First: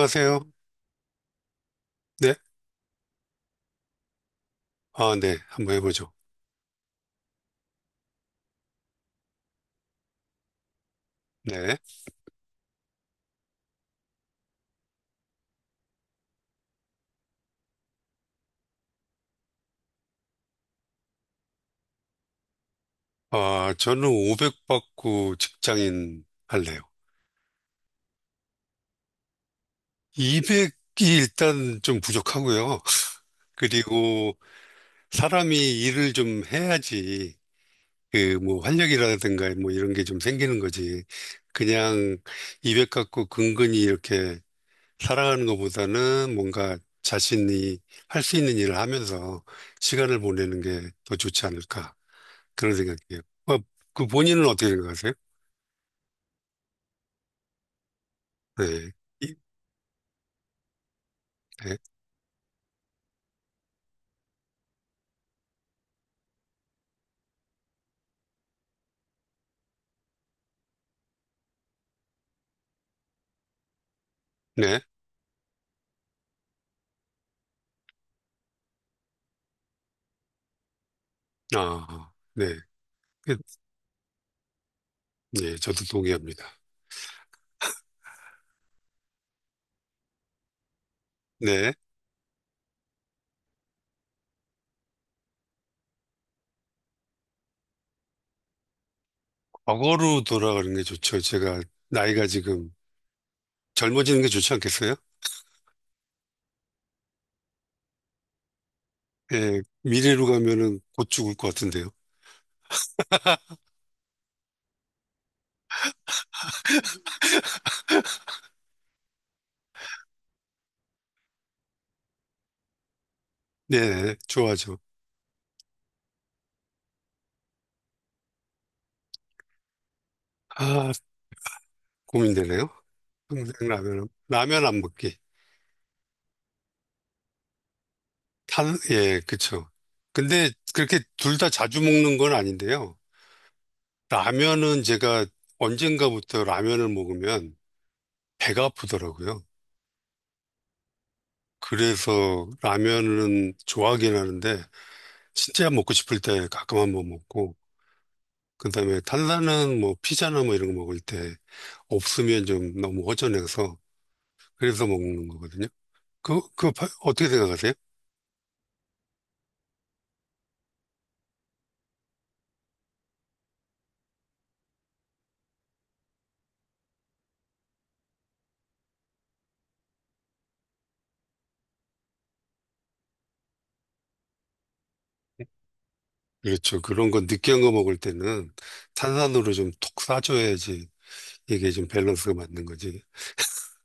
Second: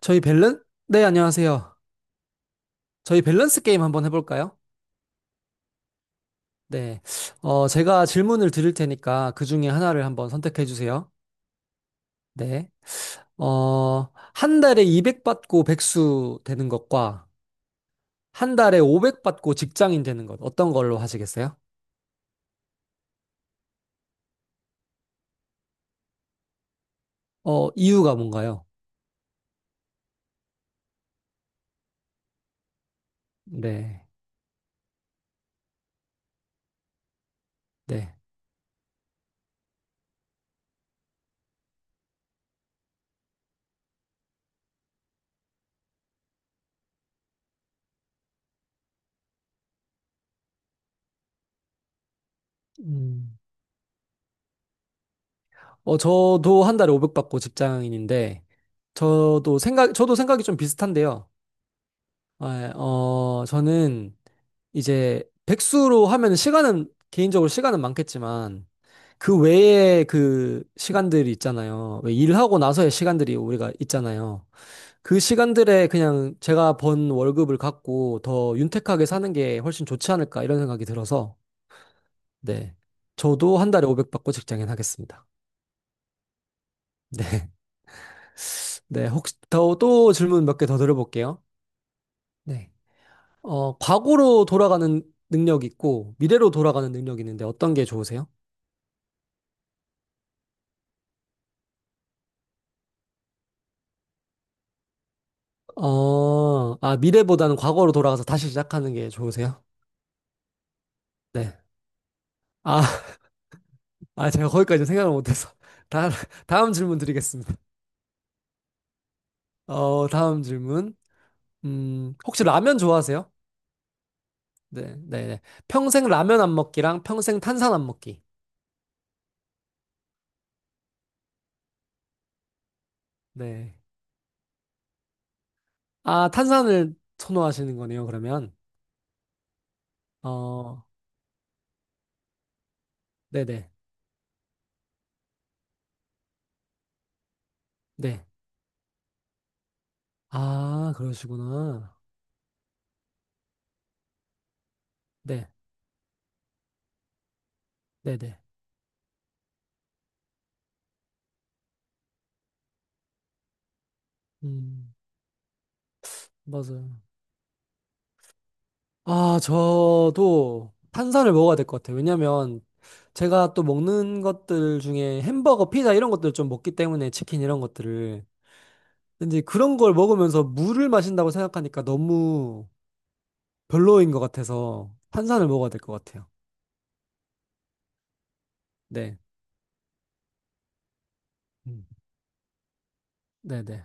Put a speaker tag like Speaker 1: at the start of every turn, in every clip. Speaker 1: 저희 밸런? 네, 안녕하세요.
Speaker 2: 네.
Speaker 1: 저희 밸런스 게임 한번 해볼까요?
Speaker 2: 아, 네. 한번 해보죠.
Speaker 1: 네. 제가 질문을 드릴 테니까 그 중에 하나를 한번 선택해 주세요.
Speaker 2: 네.
Speaker 1: 네. 한 달에 200 받고 백수 되는 것과 한 달에 500 받고 직장인 되는 것 어떤 걸로 하시겠어요?
Speaker 2: 아, 저는 500 받고 직장인 할래요.
Speaker 1: 이유가 뭔가요?
Speaker 2: 200이 일단 좀 부족하고요.
Speaker 1: 네.
Speaker 2: 그리고 사람이 일을 좀 해야지
Speaker 1: 네.
Speaker 2: 그 뭐 활력이라든가 뭐 이런 게 좀 생기는 거지. 그냥 200 갖고 근근히 이렇게 살아가는 것보다는 뭔가 자신이 할 수 있는 일을 하면서 시간을 보내는 게 더 좋지 않을까. 그런 생각이에요.
Speaker 1: 음.
Speaker 2: 어, 그 본인은 어떻게 생각하세요?
Speaker 1: 저도 한 달에 500 받고 직장인인데
Speaker 2: 네. 이-
Speaker 1: 저도 생각이 좀 비슷한데요.
Speaker 2: 네.
Speaker 1: 아, 예. 저는 이제 백수로 하면 시간은 개인적으로 시간은 많겠지만 그 외에 그 시간들이 있잖아요. 왜 일하고 나서의 시간들이 우리가 있잖아요.
Speaker 2: 네.
Speaker 1: 그 시간들에 그냥 제가 번 월급을 갖고 더 윤택하게 사는 게 훨씬 좋지 않을까 이런 생각이 들어서
Speaker 2: 아, 네.
Speaker 1: 네.
Speaker 2: 그-
Speaker 1: 저도 한 달에 500 받고 직장인 하겠습니다.
Speaker 2: 네, 저도 동의합니다.
Speaker 1: 네. 네. 혹시 더 또 질문 몇 개 더 드려볼게요.
Speaker 2: 네.
Speaker 1: 네. 과거로 돌아가는 능력이 있고, 미래로 돌아가는 능력이 있는데 어떤 게 좋으세요?
Speaker 2: 과거로 돌아가는 게 좋죠. 제가 나이가 지금 젊어지는 게 좋지 않겠어요?
Speaker 1: 미래보다는 과거로 돌아가서 다시 시작하는 게 좋으세요?
Speaker 2: 예, 미래로 가면은 곧 죽을 것
Speaker 1: 네.
Speaker 2: 같은데요.
Speaker 1: 아, 아, 제가 거기까지 생각을 못해서. 다, 다음 질문 드리겠습니다. 다음 질문. 혹시 라면 좋아하세요?
Speaker 2: 네, 좋아하죠.
Speaker 1: 네, 네, 네. 평생 라면 안 먹기랑 평생 탄산 안 먹기.
Speaker 2: 아, 고민되네요. 평생
Speaker 1: 네.
Speaker 2: 라면 안 먹기.
Speaker 1: 아, 탄산을 선호하시는 거네요, 그러면.
Speaker 2: 예, 그쵸. 근데
Speaker 1: 어,
Speaker 2: 그렇게 둘 다 자주 먹는 건 아닌데요.
Speaker 1: 네네. 네.
Speaker 2: 라면은 제가 언젠가부터 라면을 먹으면
Speaker 1: 네. 네.
Speaker 2: 배가 아프더라고요.
Speaker 1: 아, 그러시구나.
Speaker 2: 그래서 라면은 좋아하긴 하는데
Speaker 1: 네,
Speaker 2: 진짜 먹고 싶을 때 가끔 한번 먹고
Speaker 1: 네네.
Speaker 2: 그다음에 탄산은 뭐 피자나 뭐 이런 거 먹을 때 없으면 좀 너무 허전해서 그래서
Speaker 1: 음,
Speaker 2: 먹는 거거든요.
Speaker 1: 맞아요.
Speaker 2: 어떻게 생각하세요?
Speaker 1: 아, 저도 탄산을 먹어야 될 것 같아요. 왜냐면 제가 또 먹는 것들 중에 햄버거, 피자 이런 것들을 좀 먹기 때문에 치킨 이런 것들을. 근데 이제 그런 걸 먹으면서 물을 마신다고 생각하니까 너무 별로인 것 같아서 탄산을 먹어야 될 것 같아요.
Speaker 2: 그렇죠. 그런 거 느끼한 거 먹을 때는
Speaker 1: 네.
Speaker 2: 탄산으로 좀 톡 싸줘야지 이게
Speaker 1: 음,
Speaker 2: 좀 밸런스가 맞는 거지.
Speaker 1: 네네.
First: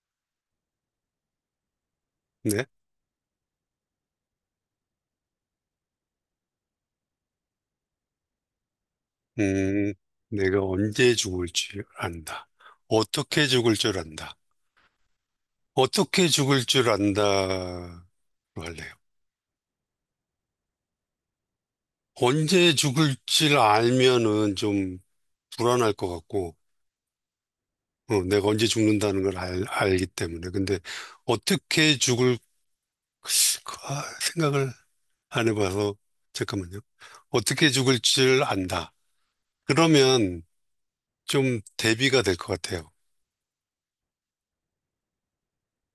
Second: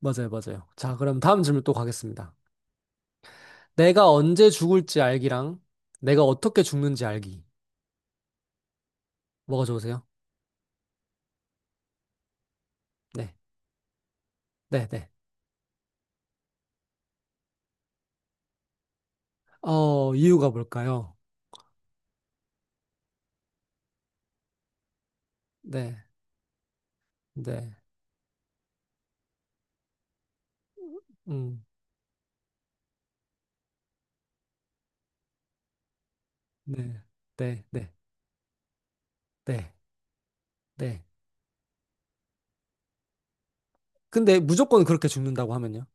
Speaker 1: 맞아요, 맞아요. 자, 그럼 다음 질문 또 가겠습니다.
Speaker 2: 네.
Speaker 1: 내가 언제 죽을지 알기랑 내가 어떻게 죽는지 알기. 뭐가
Speaker 2: 음,
Speaker 1: 좋으세요?
Speaker 2: 내가 언제 죽을 줄 안다.
Speaker 1: 네.
Speaker 2: 어떻게 죽을 줄 안다.
Speaker 1: 네네.
Speaker 2: 어떻게 죽을 줄 안다로 할래요.
Speaker 1: 이유가 뭘까요?
Speaker 2: 언제 죽을지 알면은 좀 불안할
Speaker 1: 네,
Speaker 2: 것 같고,
Speaker 1: 네,
Speaker 2: 내가 언제 죽는다는 걸 알기 때문에. 근데
Speaker 1: 음,
Speaker 2: 어떻게 죽을 까 생각을 안 해봐서, 잠깐만요.
Speaker 1: 네, 네,
Speaker 2: 어떻게
Speaker 1: 네,
Speaker 2: 죽을 줄 안다.
Speaker 1: 네,
Speaker 2: 그러면
Speaker 1: 네.
Speaker 2: 좀 대비가 될 것 같아요.
Speaker 1: 근데 무조건 그렇게 죽는다고 하면요.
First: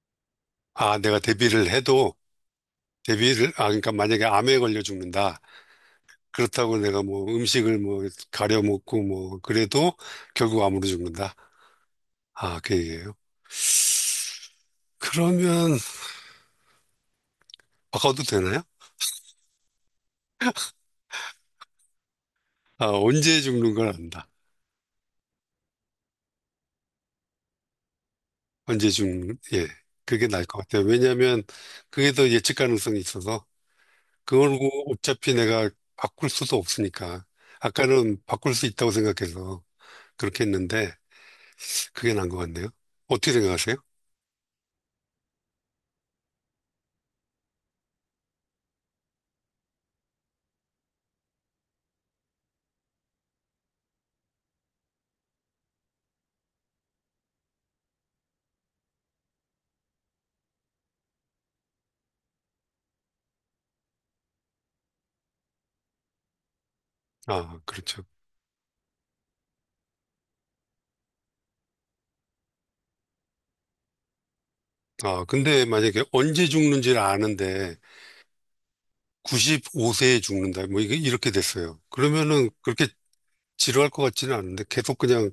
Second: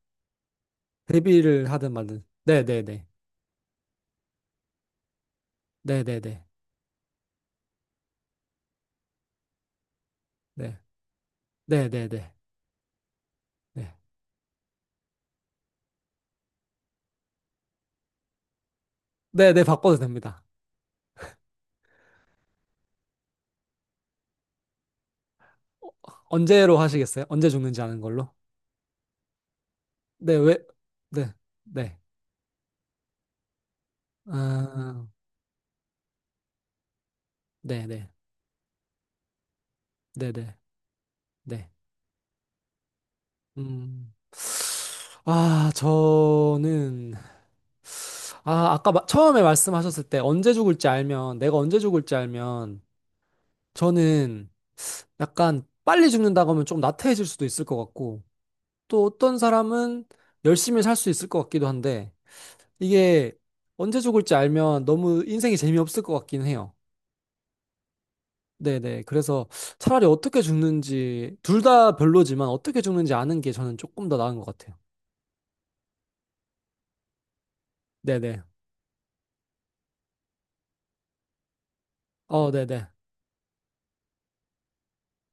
Speaker 2: 아, 내가 대비를
Speaker 1: 데뷔를 하든
Speaker 2: 해도,
Speaker 1: 말든. 네, 네, 네,
Speaker 2: 아, 그러니까 만약에 암에 걸려 죽는다.
Speaker 1: 네, 네, 네,
Speaker 2: 그렇다고 내가 뭐 음식을 뭐 가려 먹고 뭐 그래도 결국
Speaker 1: 네,
Speaker 2: 암으로 죽는다.
Speaker 1: 네, 네, 네,
Speaker 2: 아, 그 얘기예요.
Speaker 1: 네,
Speaker 2: 그러면 바꿔도 되나요?
Speaker 1: 네, 네, 바꿔도 됩니다.
Speaker 2: 아, 언제 죽는 걸 안다.
Speaker 1: 어, 언제로 하시겠어요? 언제 죽는지 아는 걸로?
Speaker 2: 언제 죽는, 예. 그게
Speaker 1: 네,
Speaker 2: 나을
Speaker 1: 왜?
Speaker 2: 것 같아요.
Speaker 1: 네,
Speaker 2: 왜냐하면
Speaker 1: 네,
Speaker 2: 그게 더 예측 가능성이 있어서 그걸
Speaker 1: 아,
Speaker 2: 어차피 내가 바꿀 수도 없으니까.
Speaker 1: 네, 네,
Speaker 2: 아까는 바꿀 수 있다고 생각해서
Speaker 1: 네,
Speaker 2: 그렇게
Speaker 1: 네,
Speaker 2: 했는데
Speaker 1: 네.
Speaker 2: 그게 나은 것 같네요. 어떻게 생각하세요?
Speaker 1: 음, 저는 아까 처음에 말씀하셨을 때 언제 죽을지 알면 내가 언제 죽을지 알면 저는 약간 빨리 죽는다고 하면 좀 나태해질 수도 있을 것 같고, 또 어떤 사람은 열심히 살 수 있을 것 같기도 한데, 이게 언제 죽을지 알면 너무 인생이 재미없을 것 같긴 해요.
Speaker 2: 아, 그렇죠.
Speaker 1: 네네. 그래서 차라리 어떻게 죽는지, 둘 다 별로지만 어떻게 죽는지 아는 게 저는 조금 더 나은 것 같아요.
Speaker 2: 아, 근데 만약에 언제 죽는지를 아는데
Speaker 1: 네네.
Speaker 2: 95세에 죽는다. 뭐 이게 이렇게 됐어요. 그러면은 그렇게
Speaker 1: 네네.
Speaker 2: 지루할 것 같지는 않은데 계속 그냥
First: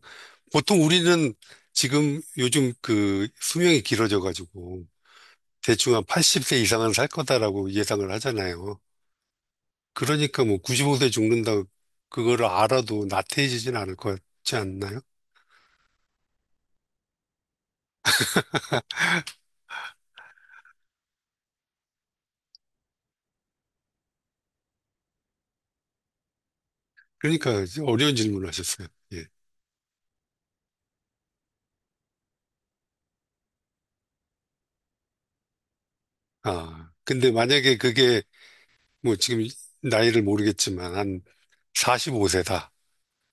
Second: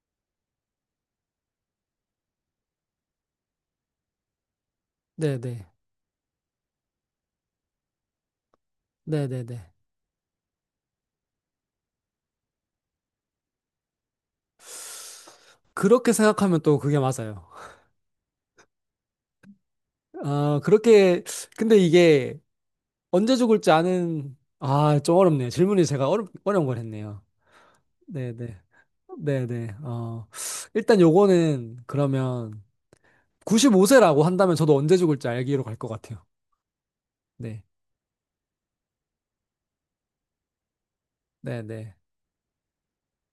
Speaker 2: 보통 우리는 지금 요즘 그 수명이 길어져 가지고
Speaker 1: 네네.
Speaker 2: 대충 한 80세 이상은 살 거다라고 예상을 하잖아요.
Speaker 1: 네네네.
Speaker 2: 그러니까 뭐 95세 죽는다 그거를 알아도 나태해지진 않을 것 같지 않나요?
Speaker 1: 그렇게 생각하면 또 그게 맞아요. 아, 그렇게, 근데 이게 언제 죽을지 아는, 아, 좀 어렵네요. 질문이 제가 어려운 걸 했네요.
Speaker 2: 그러니까 이제 어려운 질문을
Speaker 1: 네네.
Speaker 2: 하셨어요. 예.
Speaker 1: 네네. 일단 요거는 그러면 95세라고 한다면 저도 언제 죽을지 알기로 갈 것 같아요.
Speaker 2: 아, 근데
Speaker 1: 네.
Speaker 2: 만약에 그게 뭐 지금 나이를 모르겠지만 한
Speaker 1: 네네.
Speaker 2: 45세다.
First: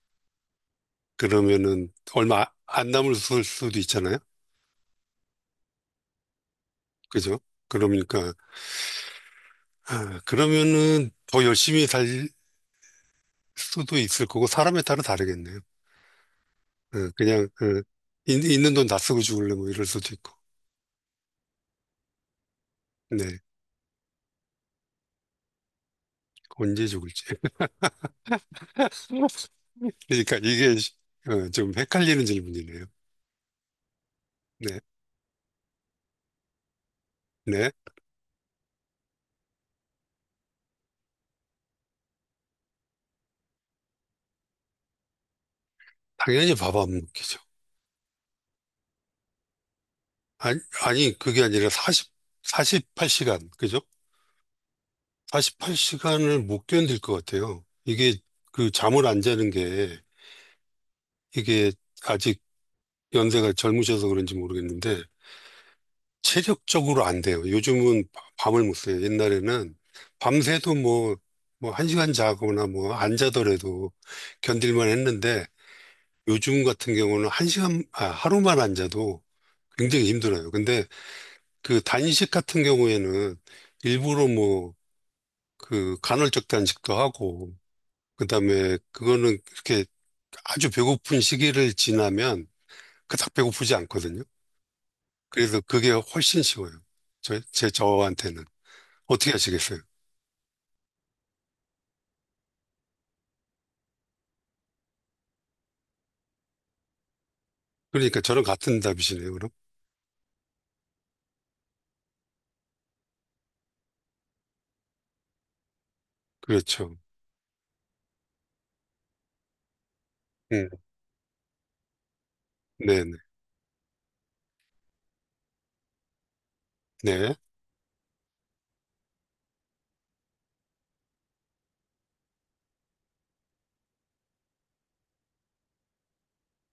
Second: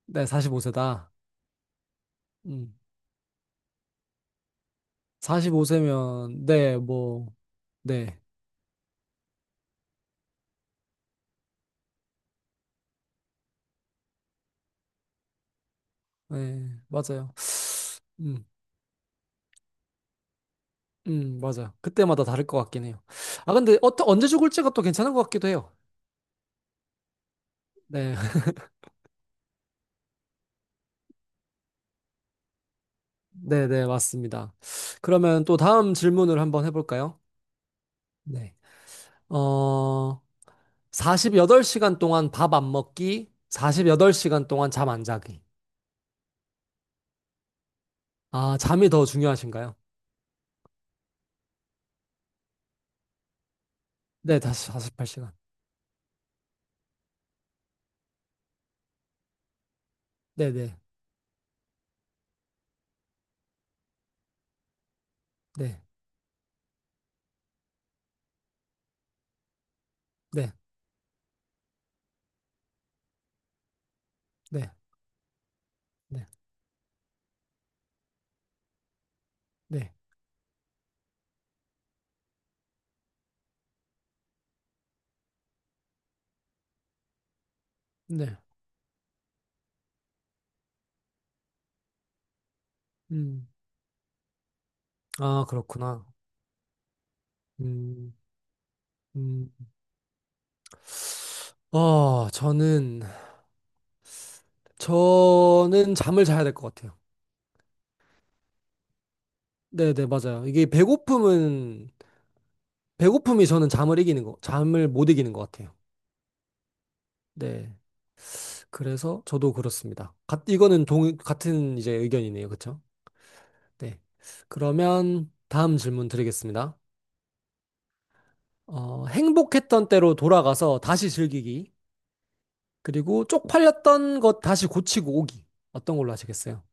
Speaker 1: 네, 45세다.
Speaker 2: 그러면은 얼마
Speaker 1: 음.
Speaker 2: 안 남을 수도 있잖아요.
Speaker 1: 45세면, 네, 뭐,
Speaker 2: 그죠?
Speaker 1: 네.
Speaker 2: 그러니까 아, 그러면은 더 열심히 살 수도 있을 거고 사람에 따라 다르겠네요.
Speaker 1: 네, 맞아요.
Speaker 2: 그냥 그 있,
Speaker 1: 음,
Speaker 2: 있는 돈 다 쓰고 죽을래 뭐 이럴 수도 있고.
Speaker 1: 맞아요. 그때마다 다를 것 같긴 해요.
Speaker 2: 네.
Speaker 1: 아, 근데 언제 죽을지가 또 괜찮은 것 같기도 해요.
Speaker 2: 언제 죽을지.
Speaker 1: 네.
Speaker 2: 그러니까 이게 좀 헷갈리는 질문이네요.
Speaker 1: 네네, 맞습니다.
Speaker 2: 네.
Speaker 1: 그러면 또 다음 질문을 한번 해볼까요?
Speaker 2: 네.
Speaker 1: 네. 어, 48시간 동안 밥 안 먹기, 48시간 동안 잠 안 자기.
Speaker 2: 당연히 밥 안 먹기죠.
Speaker 1: 아, 잠이 더 중요하신가요?
Speaker 2: 아니, 아니 그게 아니라 사십 사 48시간. 그죠?
Speaker 1: 네, 다시 48시간.
Speaker 2: 48시간을 못 견딜 것 같아요. 이게 그 잠을 안 자는 게
Speaker 1: 네, 네,
Speaker 2: 이게 아직 연세가 젊으셔서 그런지 모르겠는데
Speaker 1: 네,
Speaker 2: 체력적으로 안 돼요. 요즘은 밤을 못 새요. 옛날에는
Speaker 1: 네,
Speaker 2: 밤새도 뭐, 뭐 한 시간 자거나 뭐 안 자더라도
Speaker 1: 네,
Speaker 2: 견딜만 했는데
Speaker 1: 네,
Speaker 2: 요즘 같은 경우는 하루만 안 자도
Speaker 1: 네,
Speaker 2: 굉장히 힘들어요. 근데 그 단식 같은 경우에는 일부러 뭐 그 간헐적 단식도 하고
Speaker 1: 네.
Speaker 2: 그다음에 그거는 이렇게 아주 배고픈 시기를 지나면 그닥
Speaker 1: 음,
Speaker 2: 배고프지 않거든요.
Speaker 1: 아,
Speaker 2: 그래서 그게
Speaker 1: 그렇구나.
Speaker 2: 훨씬 쉬워요. 저, 제
Speaker 1: 음,
Speaker 2: 저한테는. 어떻게
Speaker 1: 음.
Speaker 2: 하시겠어요?
Speaker 1: 어, 저는, 저는 잠을 자야 될 것 같아요.
Speaker 2: 그러니까 저랑 같은 답이시네요, 그럼?
Speaker 1: 네, 네, 맞아요. 이게 배고픔이 저는 잠을 못 이기는 것 같아요.
Speaker 2: 그렇죠.
Speaker 1: 네. 그래서 저도 그렇습니다.
Speaker 2: 음,
Speaker 1: 이거는 같은 이제 의견이네요. 그쵸?
Speaker 2: 네네.
Speaker 1: 네. 그러면 다음 질문 드리겠습니다.
Speaker 2: 네.
Speaker 1: 행복했던 때로 돌아가서 다시 즐기기. 그리고 쪽팔렸던 것 다시 고치고 오기. 어떤 걸로 하시겠어요?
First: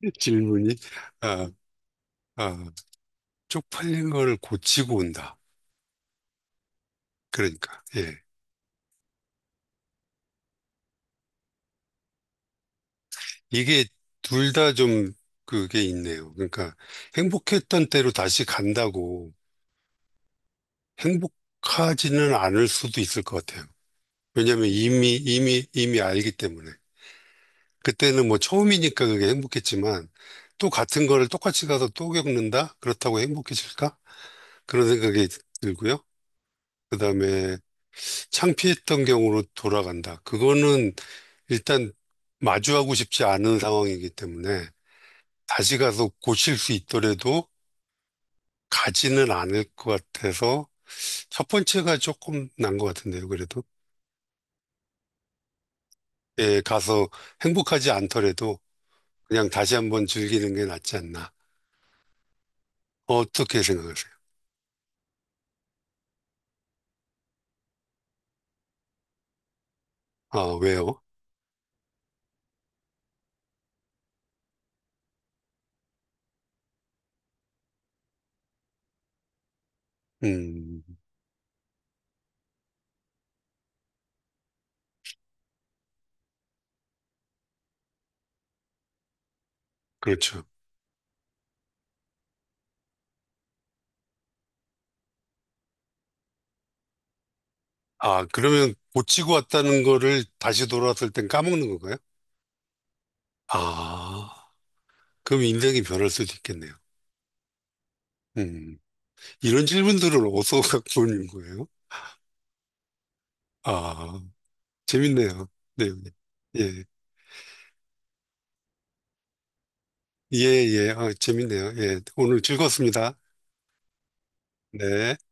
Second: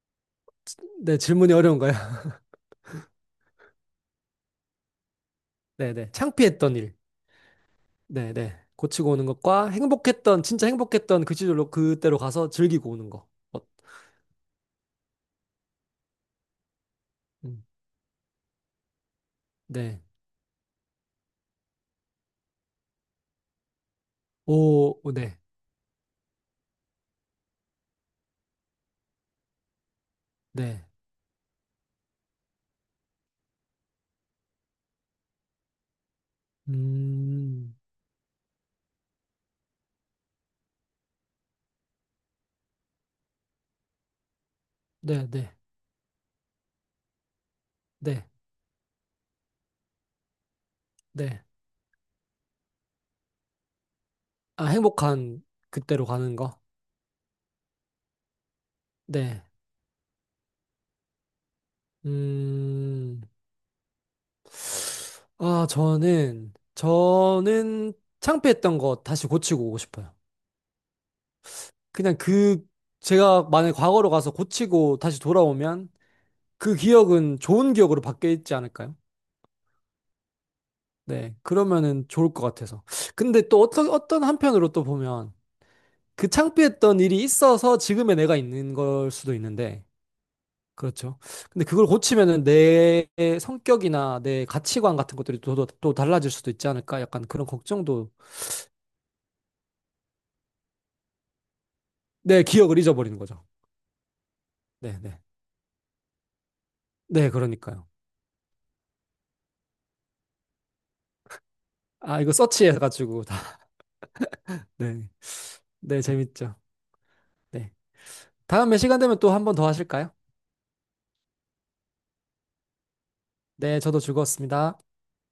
Speaker 2: 질문이,
Speaker 1: 네,
Speaker 2: 아,
Speaker 1: 질문이 어려운가요?
Speaker 2: 아, 쪽팔린 걸 고치고 온다.
Speaker 1: 네네. 창피했던 일.
Speaker 2: 그러니까, 예.
Speaker 1: 네네. 고치고 오는 것과 진짜 행복했던 그 시절로 그때로 가서 즐기고 오는 거. 어,
Speaker 2: 이게 둘 다 좀 그게 있네요. 그러니까
Speaker 1: 음,
Speaker 2: 행복했던 때로 다시 간다고
Speaker 1: 네.
Speaker 2: 행복하지는 않을 수도 있을 것 같아요. 왜냐하면
Speaker 1: 오,
Speaker 2: 이미,
Speaker 1: 네.
Speaker 2: 이미, 이미 알기 때문에. 그때는 뭐 처음이니까 그게 행복했지만 또
Speaker 1: 네.
Speaker 2: 같은 거를 똑같이 가서 또 겪는다? 그렇다고 행복해질까? 그런 생각이 들고요. 그다음에
Speaker 1: 음,
Speaker 2: 창피했던 경우로 돌아간다. 그거는 일단 마주하고 싶지 않은 상황이기 때문에
Speaker 1: 네, 네,
Speaker 2: 다시 가서 고칠 수 있더라도
Speaker 1: 네,
Speaker 2: 가지는 않을 것 같아서
Speaker 1: 네.
Speaker 2: 첫 번째가 조금 난 것 같은데요. 그래도
Speaker 1: 아, 행복한 그때로 가는 거?
Speaker 2: 예, 가서 행복하지 않더라도
Speaker 1: 네.
Speaker 2: 그냥 다시 한번 즐기는 게 낫지 않나.
Speaker 1: 음,
Speaker 2: 어떻게 생각하세요?
Speaker 1: 아, 저는 창피했던 거 다시 고치고 오고 싶어요.
Speaker 2: 아, 왜요?
Speaker 1: 그냥 제가 만약 과거로 가서 고치고 다시 돌아오면 그 기억은 좋은 기억으로 바뀌어 있지 않을까요?
Speaker 2: 음,
Speaker 1: 네. 그러면은 좋을 것 같아서. 근데 또 어떤 한편으로 또 보면 그 창피했던 일이 있어서 지금의 내가 있는 걸 수도 있는데
Speaker 2: 그렇죠.
Speaker 1: 그렇죠. 근데 그걸 고치면은 내 성격이나 내 가치관 같은 것들이 또, 또, 또 달라질 수도 있지 않을까? 약간 그런 걱정도
Speaker 2: 아, 그러면 고치고 왔다는 거를 다시 돌아왔을 땐 까먹는 건가요?
Speaker 1: 내 기억을 잊어버리는 거죠.
Speaker 2: 아,
Speaker 1: 네, 네.
Speaker 2: 그럼 인생이 변할 수도 있겠네요.
Speaker 1: 네, 그러니까요.
Speaker 2: 음, 이런 질문들을 어디서 갖고 오는 거예요?
Speaker 1: 아, 이거 서치해가지고 다.
Speaker 2: 아,
Speaker 1: 네.
Speaker 2: 재밌네요. 네,
Speaker 1: 네,
Speaker 2: 네.
Speaker 1: 재밌죠.
Speaker 2: 예,
Speaker 1: 네. 다음에 시간 되면 또 한 번 더 하실까요?
Speaker 2: 예, 예, 아, 재밌네요. 예, 오늘 즐거웠습니다.
Speaker 1: 네, 저도 즐거웠습니다.
Speaker 2: 네.